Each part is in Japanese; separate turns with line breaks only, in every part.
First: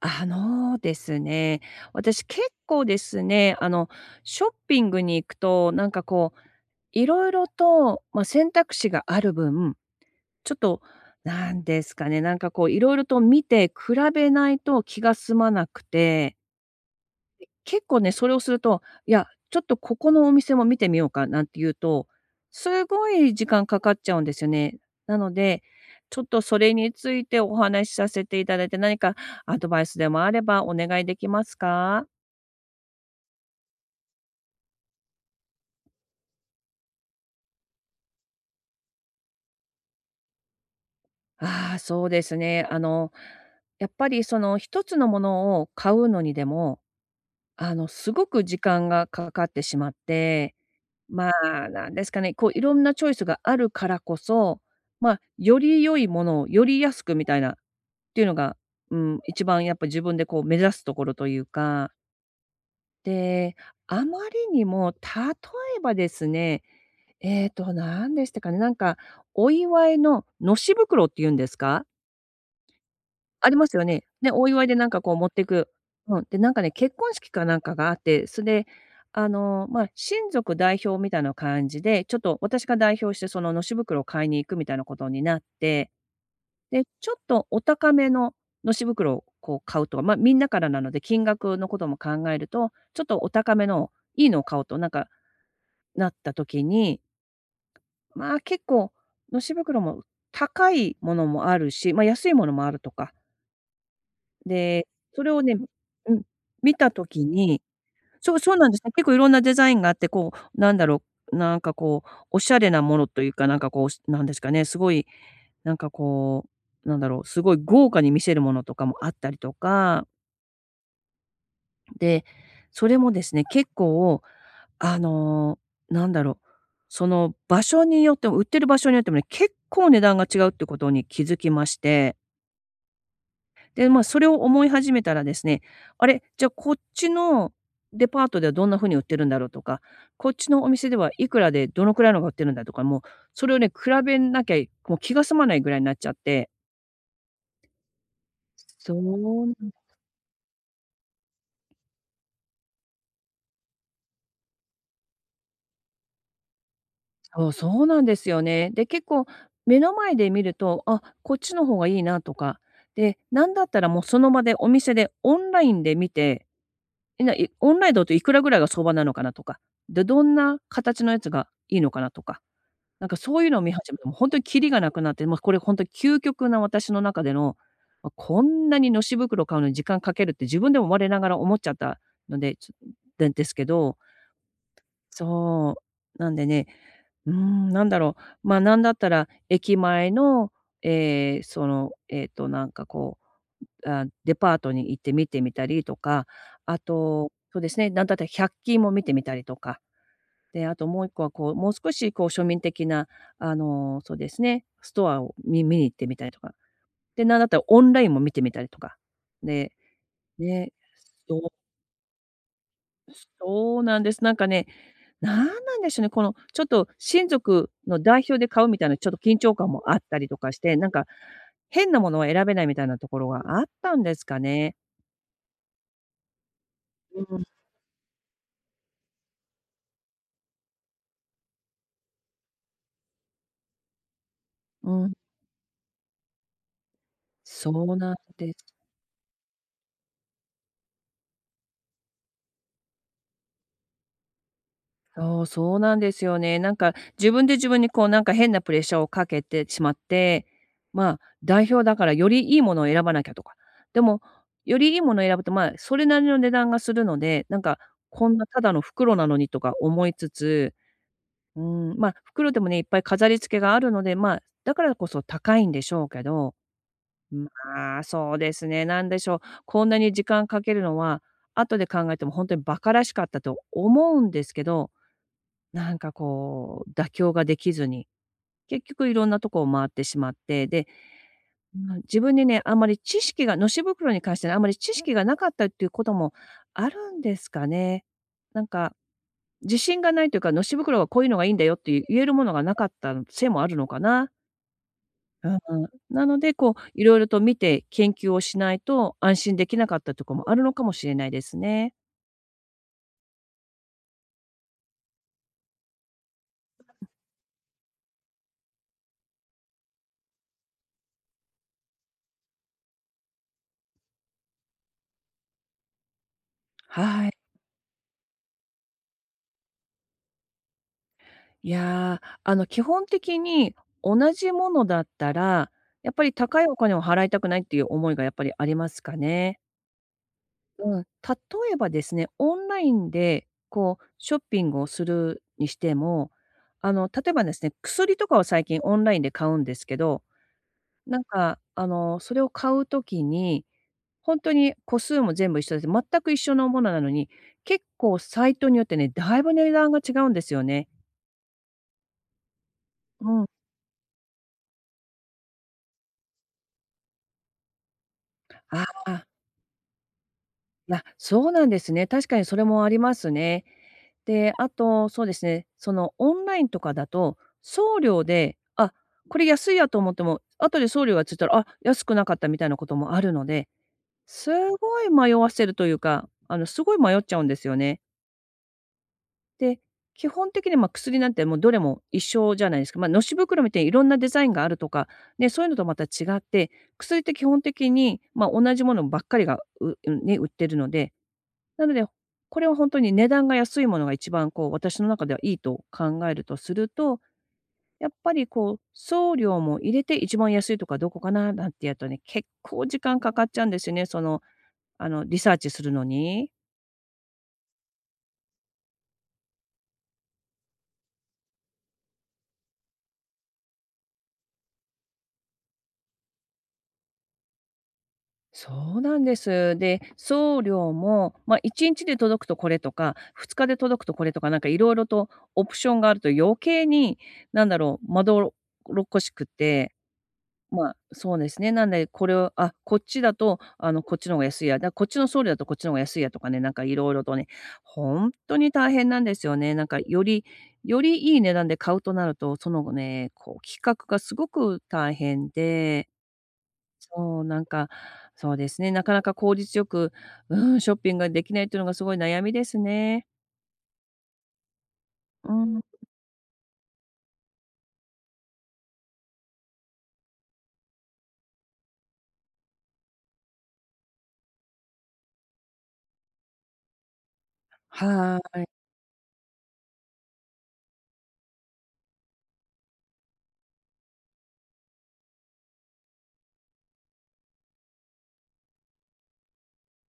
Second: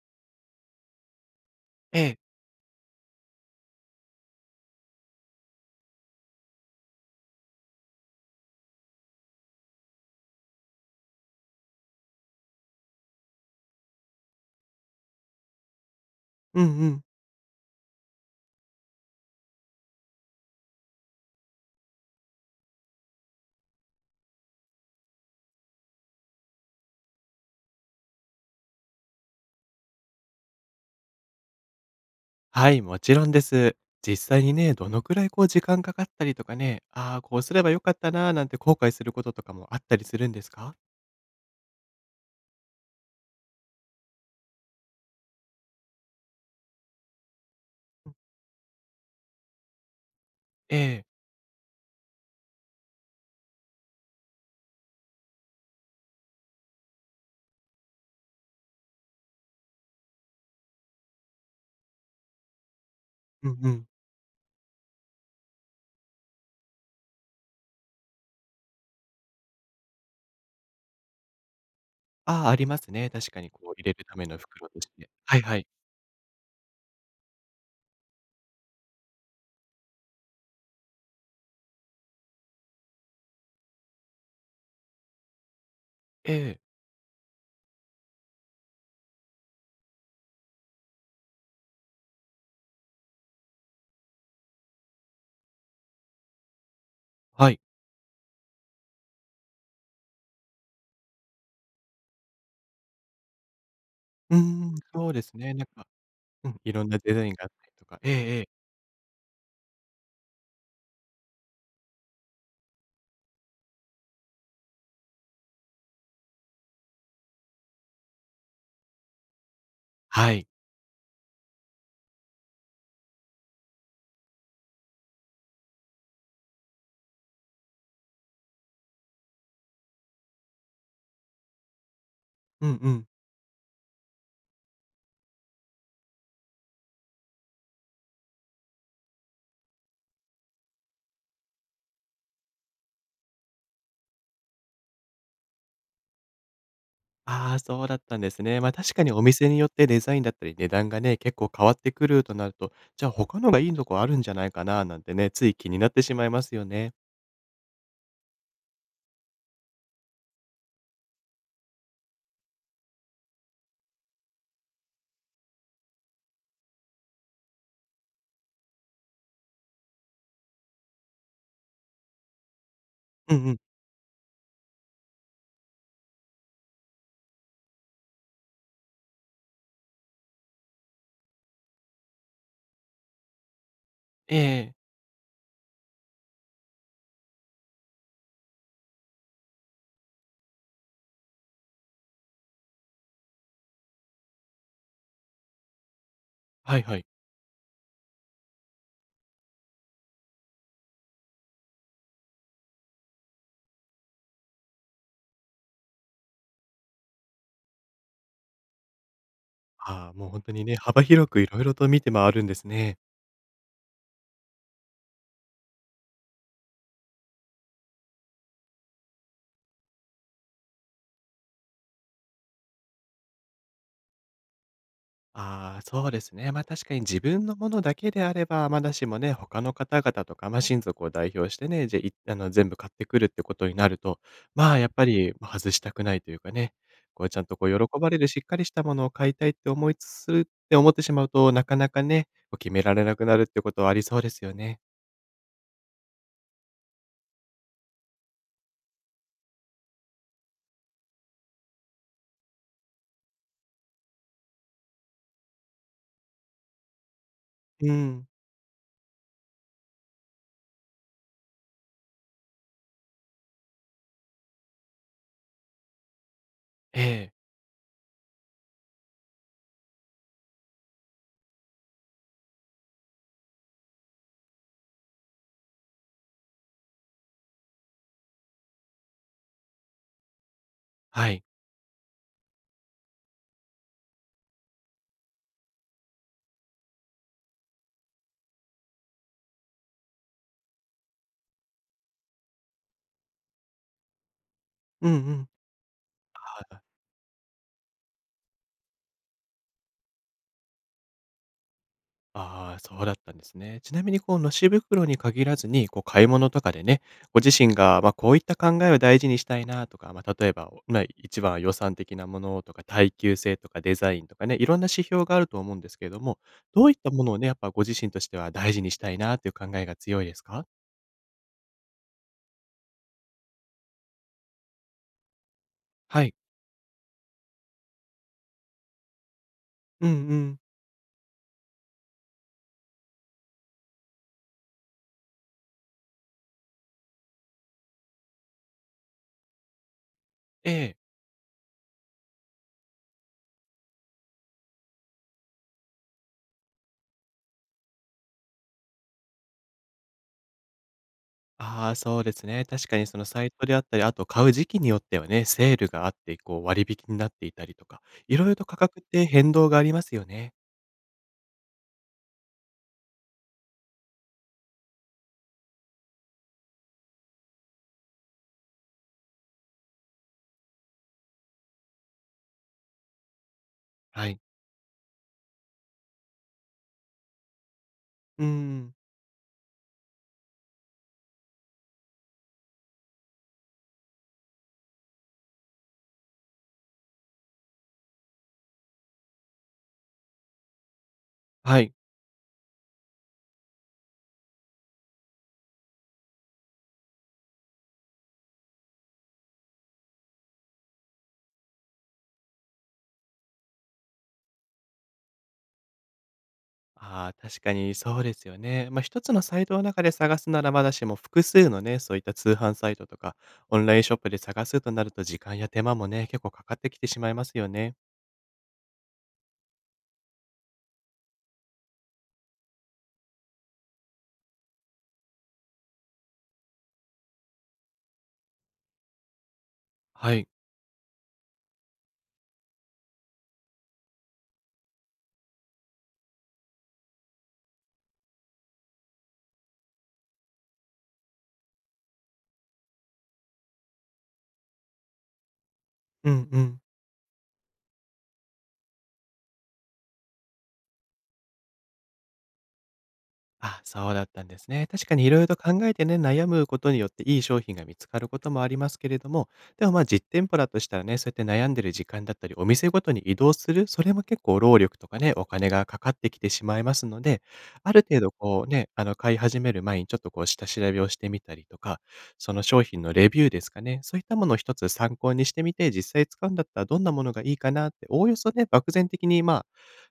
あのですね、
ええ。
私結構ですね、あの、ショッピングに行くと、なんかこう、いろいろと、まあ、選択肢がある分、ちょっと、なんですかね、なんかこういろいろと見て比べないと気が済まなくて。
うんうん。
結構ね、それをすると、いや、ちょっとここのお店も見てみようかなんて言うと、すごい時間かかっちゃうんですよね。なので、ちょっとそれについてお話しさせていただいて、何かアドバイスでもあればお願いできますか？
はい、もちろんです。実際にね、どのくらいこう時間かかったりとかね、ああ、こうすればよかったな、なんて後悔することとかもあったりするんですか？
ああ、そうですね。あの、やっぱりその一つのものを買うのにでも、あの、すごく時間がかかってしまって、
ええ。
まあ、なんですかね、こういろんなチョイスがあるからこそ、ま、あより良いものをより安くみたいなっていうのが、うん、一番やっぱ自分でこう目指すところというか、
う
で、
んうん。
あまりにも例えばですね、なんでしたかね、なんかお祝いののし袋っていうんですか？
ああ、ありますね。確かに
あり
こ
ま
う
す
入
よ
れる
ね。
ため
ね、
の
お祝い
袋
で
と
な
し
んか
て。
こう持っ
はい
て
はい。
く。うん。で、なんかね、結婚式かなんかがあって、それで、あの、まあ、親族代表みたいな感じで、ちょっと私が代表してそののし袋を買いに行くみたいなことになって、
ええ、
で、ちょっとお高めののし袋をこう買うとか、まあ、みんなからなので、金額のことも考えると、ちょっとお高めのいいのを買おうとなんかなった時に、
はい。
まあ、結構のし袋も高いものもあるし、まあ、安いものもあるとか。
うーん、
で、
そうで
それ
す
を
ね。
ね、うん、
うん、い
見
ろん
た
なデザ
時
インがあっ
に、
たりとか。ええ
そ
え
う
え。
そうなんですね。結構いろんなデザインがあって、こう、なんだろう、なんかこう、おしゃれなものというか、なんかこう、なんですかね、すごい、なんかこう、なんだろう、すごい豪華に見せるものとかもあったりとか、
はい。
で、それもですね、結構、あの、なんだろう、その場所によっても売ってる場所によってもね、結構値段が違うってことに気づきまして。
うんうん。
で、まあ、それを思い始めたらですね、あれ、じゃ、あこっちのデパートではどんな風に売ってるんだろうとか、こっちのお店ではいくらでどのくらいのが売ってるんだとか、もうそれをね、比べなきゃ、もう気が済まないぐらいになっちゃって。
ああ、そうだったんですね。ま、あ確
そ
かにお
う
店によ
な
っ
ん
てデザインだったり値段がね、結構変わってくるとなると、じゃあ他のがいいとこあるんじゃないかななんてね、つい気になってしまいますよね。
そう、そうなんですよね。で、結構目の前で見ると、あ、こっちの方がいいなとか、で、なんだったらもうその場でお店でオンラインで見て、え、ないオンラインだといくらぐらいが相場なのかなとか、で、どんな形のやつがいいのかなとか。なんか
う
そう
ん
い
う
う
ん。
のを見始めても本当にキリがなくなって、もうこれ本当に究極な私の中での、ま、こんなにのし袋買うのに時間かけるって自分でも我ながら思っちゃったので、ちょでですけど、
ええ
そう、なんでね、うーん、なんだろう、ま、なんだったら駅前の、ええ、その、なんかこう、あ、デパートに行って見てみたりとか、
は
あ
いはい。
と、そうですね、なんだったら1均も見てみたりとか。で、あともう一個はこう、もう少しこう庶民的な、あの、そうですね、ストアを見に行ってみたりとか。で、なんだったらオンラインも見てみたりとか。で、
ああ、もう本当に
ね、
ね、幅広
そ
く
う
いろいろと見て回るんですね。
そうなんです。なんかね、なんなんでしょうね、このちょっと親族の代表で買うみたいなちょっと緊張感もあったりとかして、なんか変なものは選べないみたいなところがあったんですかね。
ああ、そうですね。ま、あ確かに自
うん、
分のものだけであれば、まだしもね、他の方々とか、ま、親族を代表してね、じゃ、いあの、全部買ってくるってことになると、まあ、やっ
う
ぱ
ん、
り、ま、外したくないというかね、こう、ちゃんとこ
そ
う、
う
喜ば
なん
れるしっ
で
かりし
す。
たものを買いたいって思いつつって思ってしまうと、なかなかね、こう、決められなくなるってことはありそうですよね。
そう、そうなんですよね。なんか自分で自分にこうなんか変なプレッシャーをかけてしまって、まあ、代表だからよりいいものを選ばなきゃとか。でも、よりいいものを選ぶと、まあ、それなりの値段がするので、なんか
うん。
こんなただの袋なのにとか思いつつ、うん、まあ、袋でもね、いっぱい飾り付けがあるので、まあ、だからこそ高いんでしょうけど、
ええ、
まあ、そうですね、なんでしょう、こんなに時間かけるのは、後で考えても本当に馬鹿らしかったと思うんですけど、なんかこう、妥協ができずに、結局いろんなとこを回ってしまって、で、
はい。
まあ自分にね、あんまり知識がのし袋に関してね、あんまり知識がなかったっていうこともあるんですかね。なんか、自信がないというか、のし袋はこういうのがいいんだよっていう言えるものがなかったせいもあるのかな。
うんうん。
うんうん。なので、こう、いろいろと見て研究をしないと安心できなかったところもあるのかもしれないですね。
ああ、そうだったんですね。ちなみにこう、のし袋に限らずに、こう、買い物とかでね、ご自身が、まあ、こういった考えを大事にしたいなとか、まあ、例えば、まあ、一番は予算的なものとか、耐久性とかデザインとかね、いろんな指標があると思うんですけれども、どういったも
は
の
い。
をね、やっぱご自身としては大事にしたいなという考えが強いですか？
いやー、あの、基本的に同じものだったら、やっ
は
ぱり
い。
高いお金を払いたくないっていう思いがやっぱりありますかね。
うんうん。
うん、例えばですね、オンラインでこうショッピングをするにしても、あの、例えばですね、薬とかを最近オンラインで買うんですけど、
ええ。
なんか、あの、それを買うときに、本当に個数も全部一緒です。全く一緒のものなのに、結構サイトによってね、だいぶ値段が違うんですよね。
ああ、そうですね。確かにその
う
サ
ん。
イトであったり、あと買う時期によってはね、セールがあって、こう割引になっていたりとか、いろいろと価
あ
格って
あ。
変動がありますよね。
あ、そうなんですね。確かにそれもありますね。で、あと、そうですね、そのオンラインとかだと、送料で、あ、これ安いやと思っても、後で送料がついたら、あ、安くなかったみたいなこともあるので、
はい。
すごい迷わせるというか、あの、すごい迷っちゃうんですよね。
うーん。
で、基本的に、ま、薬なんてもうどれも一緒じゃないですか。まあ、のし袋みたいにいろんなデザインがあるとか、ね、そういうのとまた違って、薬って基本的に、ま、同じものばっかりが、う、ね、売ってるので、
は
な
い。
ので、これは本当に値段が安いものが一番こう、私の中ではいいと考えるとすると、やっぱりこう、送料も入れて一番安いとかどこかななんてやるとね、結構時間かかっちゃうんですよね、その、あの、リサーチするのに。
ああ、確かにそうですよね。まあ、一つのサイトの中で探すならまだしも、複数のね、そういった通販サイトとか、オンラインショップで探すとなると時間や手間もね、結構かかってきてしまいますよね。
そうなんです。で、送料も、まあ、1日で届くとこれとか、2日で届くとこれとか、なんかいろいろとオプションがあると余計に、なんだろう、まどろっこしくて、
はい。
まあ、そうですね。なんで、これを、あ、こっちだと、あの、こっちの方が安いや、だ、こっちの送料だとこっちの方が安いやとかね、なんかいろいろとね、本当に大変なんですよね。なんかよりいい値段で買うとなると、そのね、こう企画がすごく大変で、
うんうん。
そう、なんか、そうですね、なかなか効率よく、うん、ショッピングができないというのがすごい悩みですね。
あ、そうだったんですね。確かにいろいろ
う
と考
ん、
えてね、悩むことによっていい商品が見つかることもありますけれども、でも、ま、あ実店舗だとしたらね、そうやって悩んでる時間だったり、お店ごとに移動する、それも結構労力とかね、お金がかかってきてしまいますので、ある程度
はー
こ
い。
うね、あの、買い始める前にちょっとこう下調べをしてみたりとか、その商品のレビューですかね、そういったものを一つ参考にしてみて、実際使うんだったらどんなものがいいかなって、おおよそね、漠然的に、まあ、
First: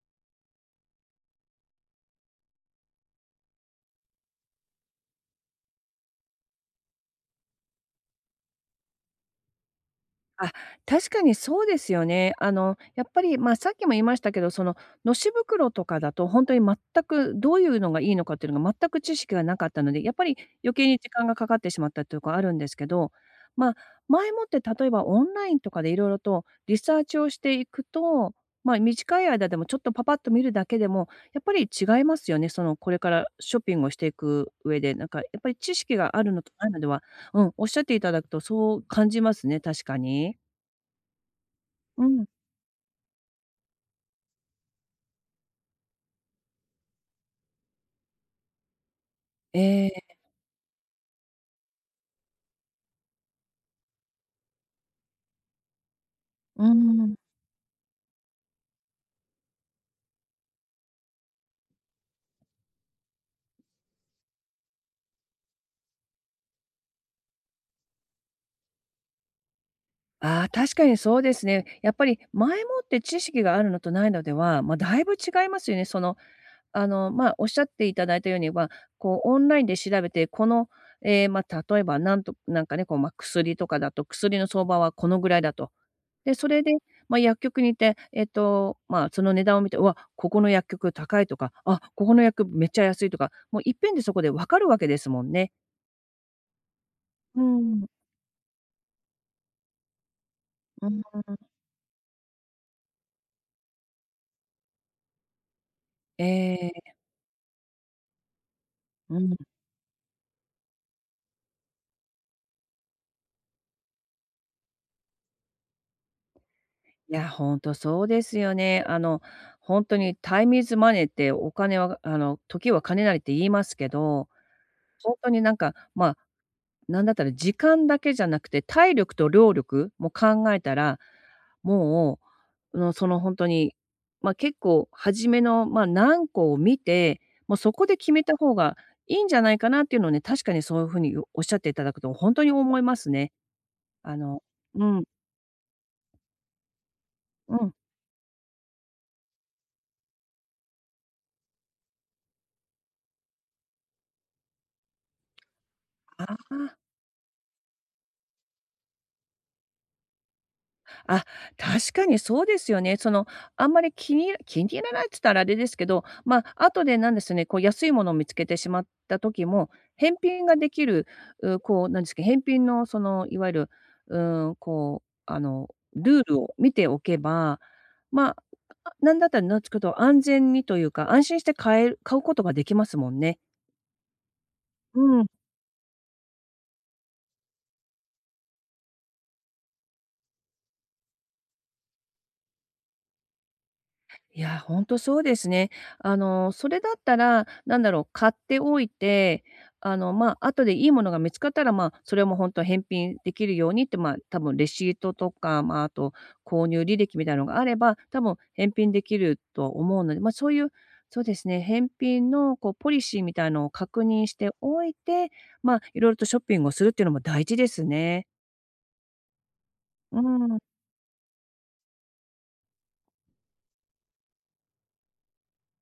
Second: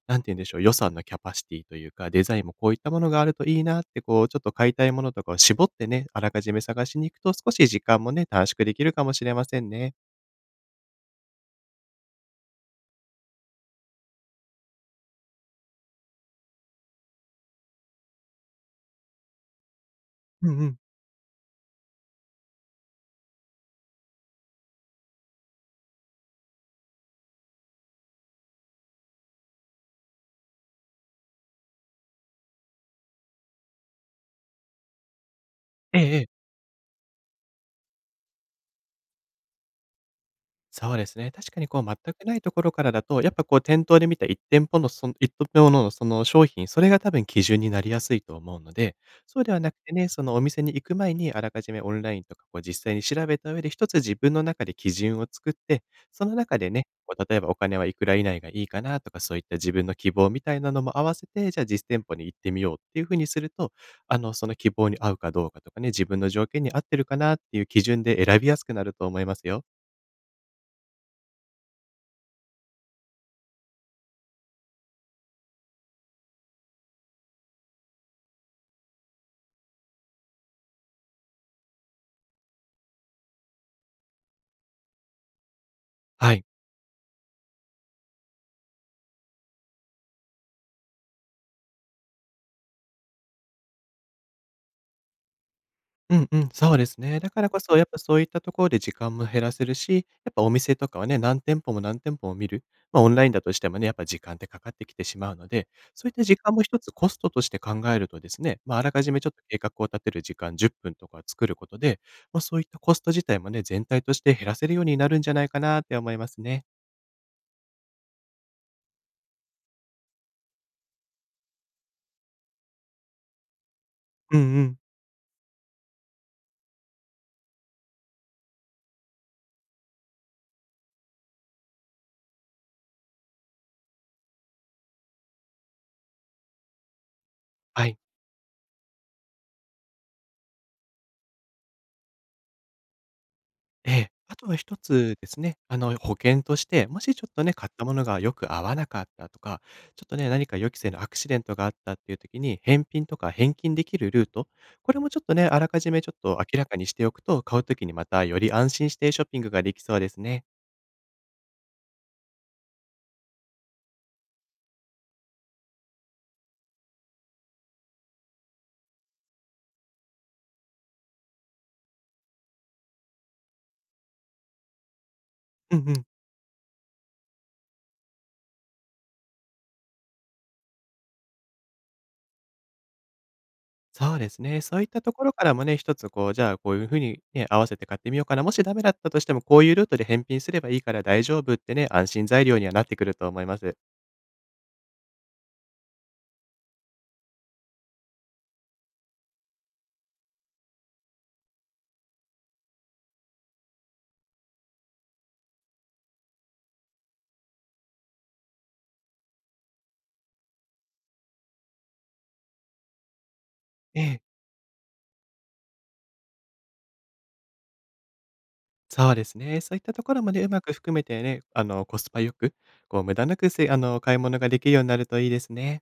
なんて言うんでしょう、予算のキャパシティというか、デザインもこういったものがあるといいなって、こう、ちょっと買いたいものとかを絞ってね、あらかじめ探しに行くと、少し時間もね、短縮できるかもしれませんね。
あ、確かにそうですよね。やっぱり、さっきも言いましたけど、のし袋とかだと本当に全くどういうのがいいのかっていうのが全く知識がなかったので、やっぱり
うんう
余
ん。
計に時間がかかってしまったというかあるんですけど、まあ、前もって例えばオンラインとかでいろいろとリサーチをしていくと、短い間でもちょっとパパッと見るだけでも、やっぱり違いますよね。その、これからショッピングをしていく上で、やっぱり知識
えええ
がある
え。
のとないのでは、うん、おっしゃっていただくとそう感じますね、確かに。
そうですね。確かにこう全
う
く
ん。
ないところからだと、やっぱこう店頭で見た1店舗のその一店舗のその商品、それが多分基準になりやすいと思うので、そうではなく
え
てね、
え。
そのお店に行く前にあらかじめオンラインとかこう実際に調べた上で一つ自分の中で基準を作って、その中で
う
ね、こ
ん。
う例えばお金はいくら以内がいいかなとか、そういった自分の希望みたいなのも合わせて、じゃあ実店舗に行ってみようっていうふうにすると、あの、その希望に合うかどうかとかね、自分の条件に合ってるかなっていう基準で選びやすくなると思いますよ。
ああ、確かにそうですね。やっぱり前もって知識があるのとないのでは、だいぶ違いますよね。おっしゃっていただいたように、は、こうオンラインで調べて、この、ええ、まあ、例えばなんかね、薬とかだと、薬の相場はこのぐらいだと。
は
で、
い。
それで、薬局に行って、その値段を見て、うわ、ここの薬局高いとか、あ、ここの薬局めっちゃ安いとか、もういっぺんでそこで分かるわけですもんね。
うんうん、そうですね。だか
う
らこそ、や
ん。
っぱそういったところで時間も減らせるし、やっぱお店と
う
か
ん。
はね、何店舗も何店舗も見る。ま、オンラインだとしてもね、やっぱ時間ってかかってきてしまうので、そういった
え
時間も一つ
え。
コストとして考えるとですね、ま、ああらかじめ
う
ちょっ
ん。
と計画を立てる時間10分とか作ることで、ま、そういったコスト自体もね、全体として減らせるようになるんじゃないかなって思いますね。
いや、ほんとそうですよね。ほんとにタイムイズマネーって、お金は、時は金なりって言いますけど、
うんうん。
ほんとになんか、ま、なんだったら時間だけじゃなくて、体力と労力も考えたら、もう、の、そのほんとに、結構初めの、何個を見て、もうそ
は
こで
い。
決めた方がいいんじゃないかなっていうのをね、確かにそういう風におっしゃっていただくとほんとに思いますね。
ええ、
あ
あ
の
とは一
うん、
つですね、あの、保険として、もしちょっとね、
う
買
ん、
ったものがよく合わなかったとか、ちょっとね、何か予期せぬアクシデントがあったっていう時に、返品とか返金できるルート、これもちょっとね、あらかじめちょっ
あ
と明らか
あ。
にしておくと、買う時にまたより安心してショッピングができそうですね。
あ、確かにそうですよね。あんまり気に入らないって言ったらあれですけど、後でなんですよね、こう安いものを見つけてしまった時も、返品ができる、う、こう、なんですか、返品のその、いわゆる、うーん、こう、あの、
うんうん。
ルールを見ておけば、ま、あ、なんだったらなんつくと、安全にというか、安心して買える買うことができますもんね。
そうですね。そういっ
う
たとこ
ん。
ろからもね、一つこう、じゃあ、こういう風にね、合わせて買ってみようかな、もしダメだったとしても、こういうルートで返品すればいいから大丈夫ってね、安心材料にはなってくると思います。
いや、ほんとそうですね。あの、それだったら、なんだろう、買っておいて、後でいいものが見つかったら、それもほんと返品できるようにって、多分レシートとか、あと購入履歴みたいなのがあれば、多分返品できるとは思うので、まあ、そういう、そうですね、返品のこうポリシーみたいのを
え
確
え。
認しておいて、いろいろとショッピングをするっていうのも大事ですね。
そうですね。そういったとこ
う
ろまでう
ん。
まく含めてね、あの、コスパよく、こう無駄なくせあの、買い物ができるようになるといいですね。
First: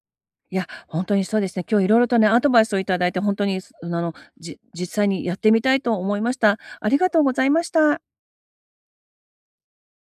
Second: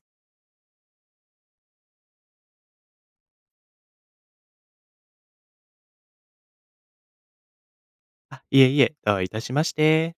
いや、本当にそうですね。今日いろいろとね、アドバイスをいただいて、本当に、すあの、じ実際にやってみたいと思いました。ありがとうございました。
あ、いえいえ、どういたしまして。